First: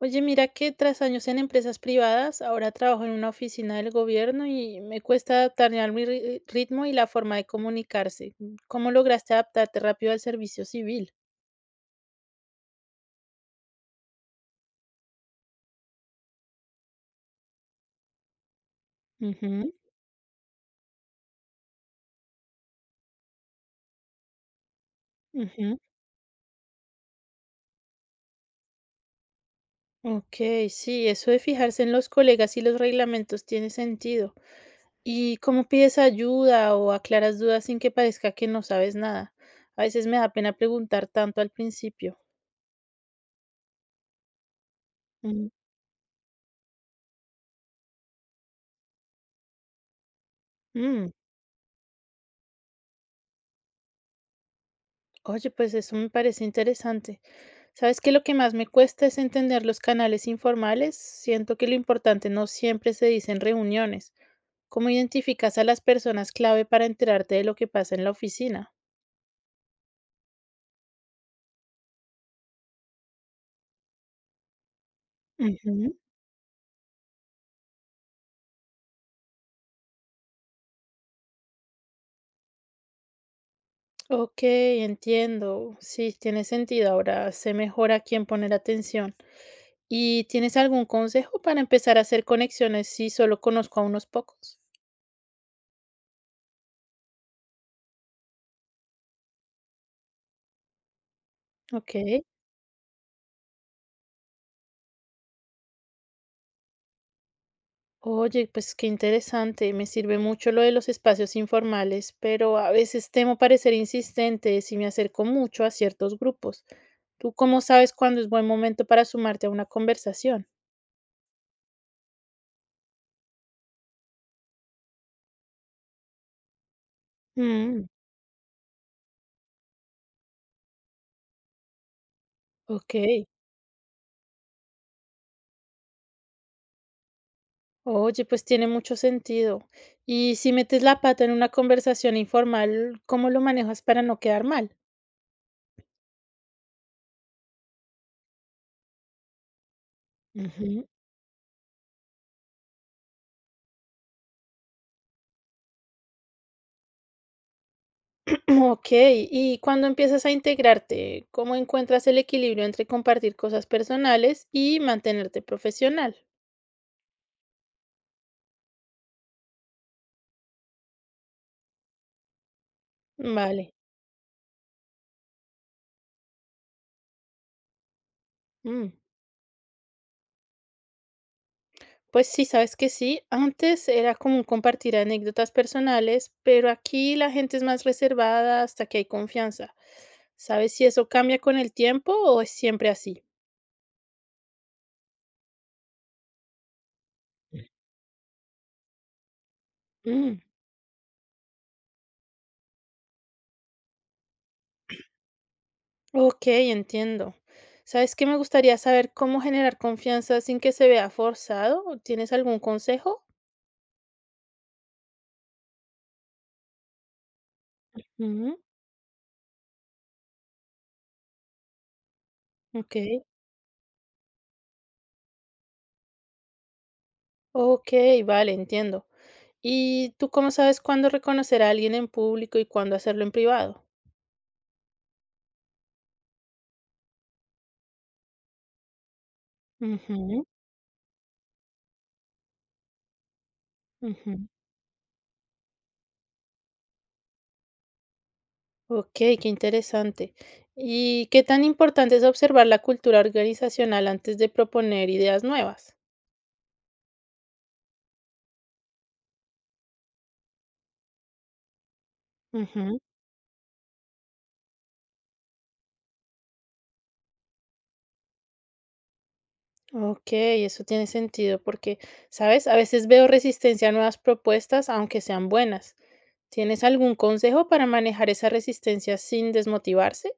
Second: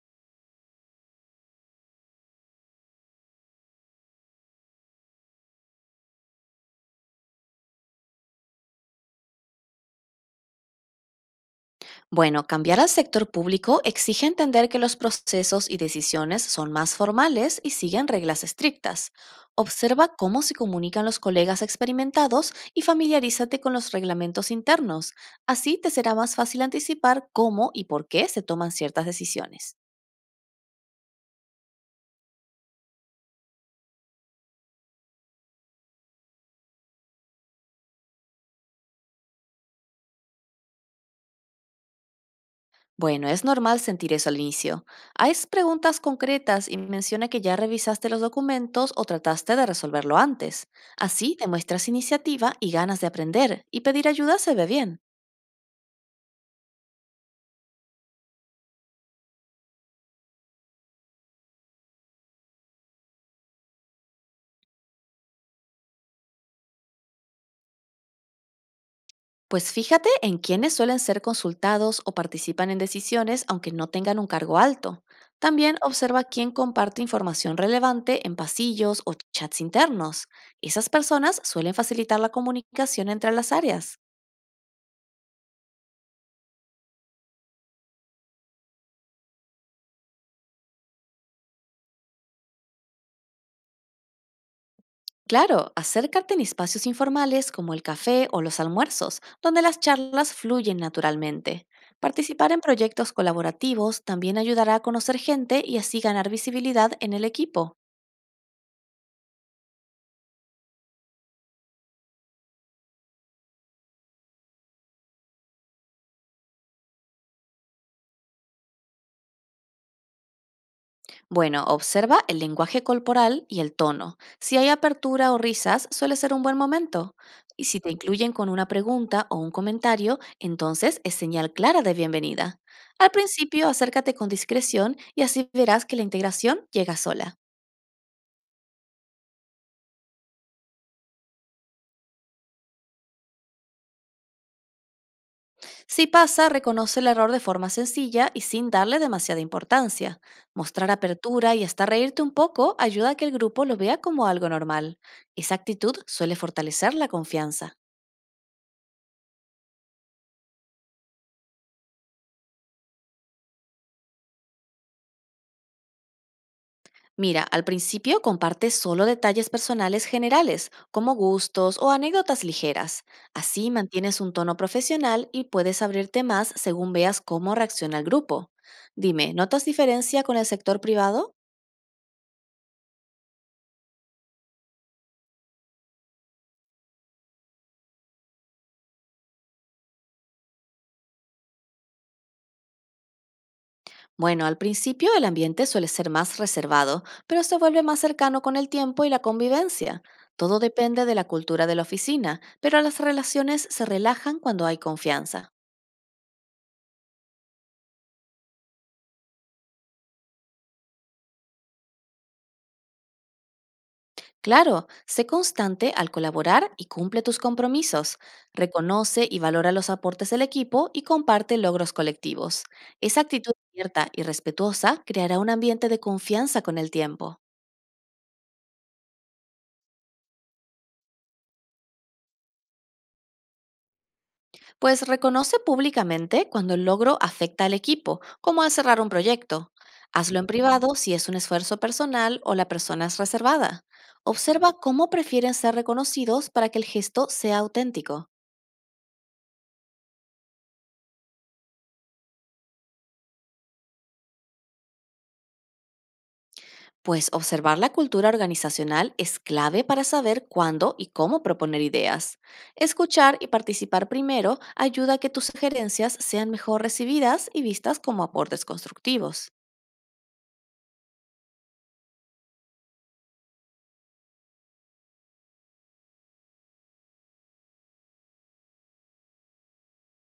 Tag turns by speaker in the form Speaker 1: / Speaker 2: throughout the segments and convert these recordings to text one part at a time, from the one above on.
Speaker 1: Oye, mira que tras años en empresas privadas, ahora trabajo en una oficina del gobierno y me cuesta adaptarme al ritmo y la forma de comunicarse. ¿Cómo lograste adaptarte rápido al servicio civil?
Speaker 2: Bueno, cambiar al sector público exige entender que los procesos y decisiones son más formales y siguen reglas estrictas.
Speaker 1: Ujú,
Speaker 2: Observa cómo se comunican los colegas experimentados y familiarízate con los reglamentos internos. Así
Speaker 1: ujú.
Speaker 2: te será más fácil anticipar cómo y por qué se toman ciertas decisiones.
Speaker 1: Ok, sí, eso de fijarse en los colegas y los reglamentos tiene sentido. ¿Y cómo pides ayuda o aclaras dudas sin que parezca que no sabes nada? A veces me da pena preguntar tanto al principio.
Speaker 2: Bueno, es normal sentir eso al inicio. Haz
Speaker 1: Mm,
Speaker 2: preguntas concretas y menciona que ya revisaste los documentos o trataste de resolverlo antes.
Speaker 1: mm.
Speaker 2: Así demuestras iniciativa y ganas de aprender, y pedir ayuda se ve bien.
Speaker 1: Oye, pues eso me parece interesante. ¿Sabes qué? Lo que más me cuesta es entender los canales informales. Siento que lo importante no siempre se dice en reuniones. ¿Cómo identificas a las personas clave para enterarte de lo que pasa en la oficina?
Speaker 2: Pues fíjate en quiénes suelen ser consultados o participan en decisiones aunque no tengan un cargo alto. También
Speaker 1: Ujú.
Speaker 2: observa quién comparte información relevante en pasillos o chats internos. Esas personas suelen facilitar la comunicación entre las áreas.
Speaker 1: Ok, entiendo. Sí, tiene sentido. Ahora sé mejor a quién poner atención. ¿Y tienes algún consejo para empezar a hacer conexiones si solo conozco a unos pocos?
Speaker 2: Claro, acércate en espacios informales como el café o los almuerzos, donde las charlas fluyen naturalmente.
Speaker 1: Ok.
Speaker 2: Participar en proyectos colaborativos también ayudará a conocer gente y así ganar visibilidad en el equipo.
Speaker 1: Oye, pues qué interesante, me sirve mucho lo de los espacios informales, pero a veces temo parecer insistente si me acerco mucho a ciertos grupos. ¿Tú cómo sabes cuándo es buen momento para sumarte a una conversación?
Speaker 2: Bueno, observa el lenguaje corporal y el tono. Si hay apertura o risas, suele ser un buen momento. Y si
Speaker 1: Mm,
Speaker 2: te incluyen con una pregunta o un comentario, entonces es señal clara de bienvenida.
Speaker 1: ok.
Speaker 2: Al principio, acércate con discreción y así verás que la integración llega sola.
Speaker 1: Oye, pues tiene mucho sentido. Y si metes la pata en una conversación informal, ¿cómo lo manejas para no quedar mal?
Speaker 2: Si pasa, reconoce el error de forma sencilla y sin darle demasiada importancia.
Speaker 1: Ujú.
Speaker 2: Mostrar apertura y hasta reírte un poco ayuda a que el grupo lo vea como algo normal. Esa actitud suele fortalecer la confianza.
Speaker 1: Ok, y cuando empiezas a integrarte, ¿cómo encuentras el equilibrio entre compartir cosas personales y mantenerte profesional?
Speaker 2: Mira, al principio comparte solo detalles personales generales, como gustos o anécdotas ligeras. Así
Speaker 1: Vale.
Speaker 2: mantienes un tono profesional y puedes abrirte más según veas cómo reacciona el grupo.
Speaker 1: Mm.
Speaker 2: Dime, ¿notas diferencia con el sector privado?
Speaker 1: Pues sí, sabes que sí. Antes era común compartir anécdotas personales, pero aquí la gente es más reservada hasta que hay confianza. ¿Sabes si eso cambia con el tiempo o es siempre así?
Speaker 2: Bueno, al principio el ambiente suele ser más reservado, pero se vuelve más cercano con el tiempo y la convivencia.
Speaker 1: Mm,
Speaker 2: Todo depende de la cultura de la oficina, pero las relaciones se relajan cuando hay confianza.
Speaker 1: ok, entiendo. ¿Sabes qué? Me gustaría saber cómo generar confianza sin que se vea forzado. ¿Tienes algún consejo?
Speaker 2: Claro, sé constante al colaborar y cumple tus compromisos.
Speaker 1: Ujú,
Speaker 2: Reconoce y valora los aportes del equipo y comparte logros colectivos.
Speaker 1: ok,
Speaker 2: Esa actitud abierta y respetuosa creará un ambiente de confianza con el tiempo.
Speaker 1: ok, vale, entiendo. ¿Y tú cómo sabes cuándo reconocer a alguien en público y cuándo hacerlo en privado?
Speaker 2: Pues reconoce públicamente cuando el logro afecta al equipo, como al cerrar un proyecto. Hazlo en
Speaker 1: Ujú,
Speaker 2: privado si es un esfuerzo personal o la persona es reservada.
Speaker 1: ujú.
Speaker 2: Observa cómo prefieren ser reconocidos para que el gesto sea auténtico.
Speaker 1: Okey, qué interesante. ¿Y qué tan importante es observar la cultura organizacional antes de proponer ideas nuevas?
Speaker 2: Pues observar la cultura organizacional es clave para saber cuándo y cómo proponer ideas.
Speaker 1: Ujú.
Speaker 2: Escuchar y participar primero ayuda a que tus sugerencias sean mejor recibidas y vistas como aportes constructivos.
Speaker 1: Okey, eso tiene sentido porque, ¿sabes? A veces veo resistencia a nuevas propuestas, aunque sean buenas. ¿Tienes algún consejo para manejar esa resistencia sin desmotivarse?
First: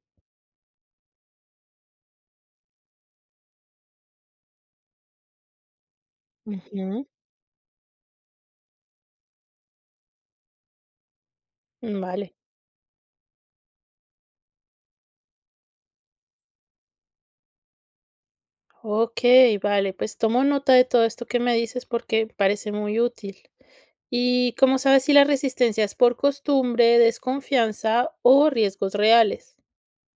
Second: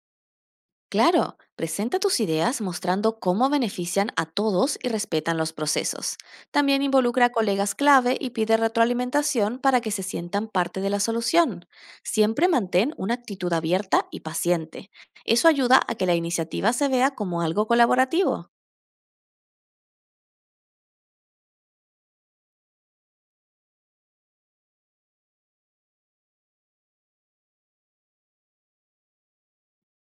Speaker 2: Claro, presenta tus ideas mostrando cómo benefician a todos y respetan los procesos. También
Speaker 1: Ujú.
Speaker 2: involucra a colegas clave y pide retroalimentación para que se sientan parte de la solución.
Speaker 1: Mm, vale.
Speaker 2: Siempre mantén una actitud abierta y paciente. Eso ayuda a que la iniciativa se vea como algo colaborativo.
Speaker 1: Okey, vale, pues tomo nota de todo esto que me dices porque parece muy útil. ¿Y cómo sabes si la resistencia es por costumbre, desconfianza o riesgos reales?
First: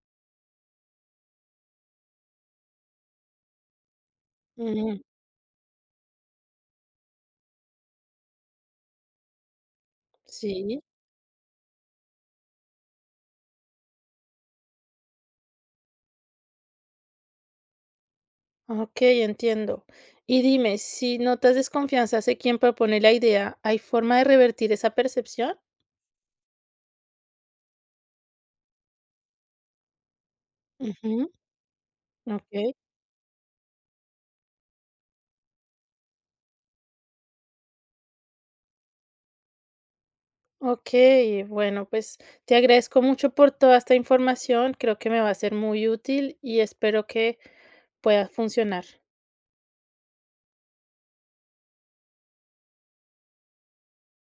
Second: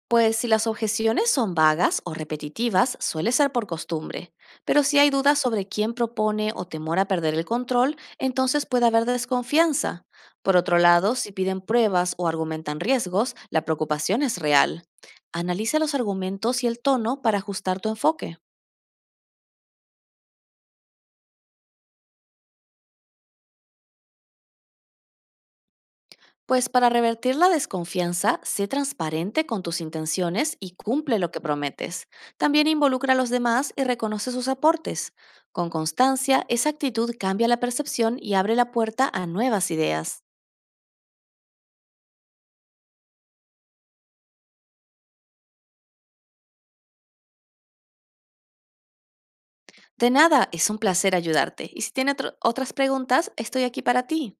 Speaker 2: Pues si las objeciones son vagas o repetitivas, suele ser por costumbre, pero si
Speaker 1: Ujú,
Speaker 2: hay dudas sobre quién propone o temor a perder el control, entonces puede haber desconfianza. Por otro
Speaker 1: sí,
Speaker 2: lado, si piden pruebas o argumentan riesgos, la preocupación es real. Analiza los argumentos y el tono para ajustar tu enfoque.
Speaker 1: ok, entiendo. Y dime, si notas desconfianza hacia quien propone la idea, ¿hay forma de revertir esa percepción?
Speaker 2: Pues para revertir la desconfianza, sé transparente con tus intenciones y cumple lo
Speaker 1: Ujú,
Speaker 2: que prometes.
Speaker 1: ok,
Speaker 2: También involucra a los demás y reconoce sus aportes. Con constancia, esa actitud cambia la percepción y abre la puerta a nuevas ideas.
Speaker 1: ok, bueno, pues te agradezco mucho por toda esta información, creo que me va a ser muy útil y espero que pueda funcionar.
Speaker 2: De nada, es un placer ayudarte. Y si tienes otras preguntas, estoy aquí para ti.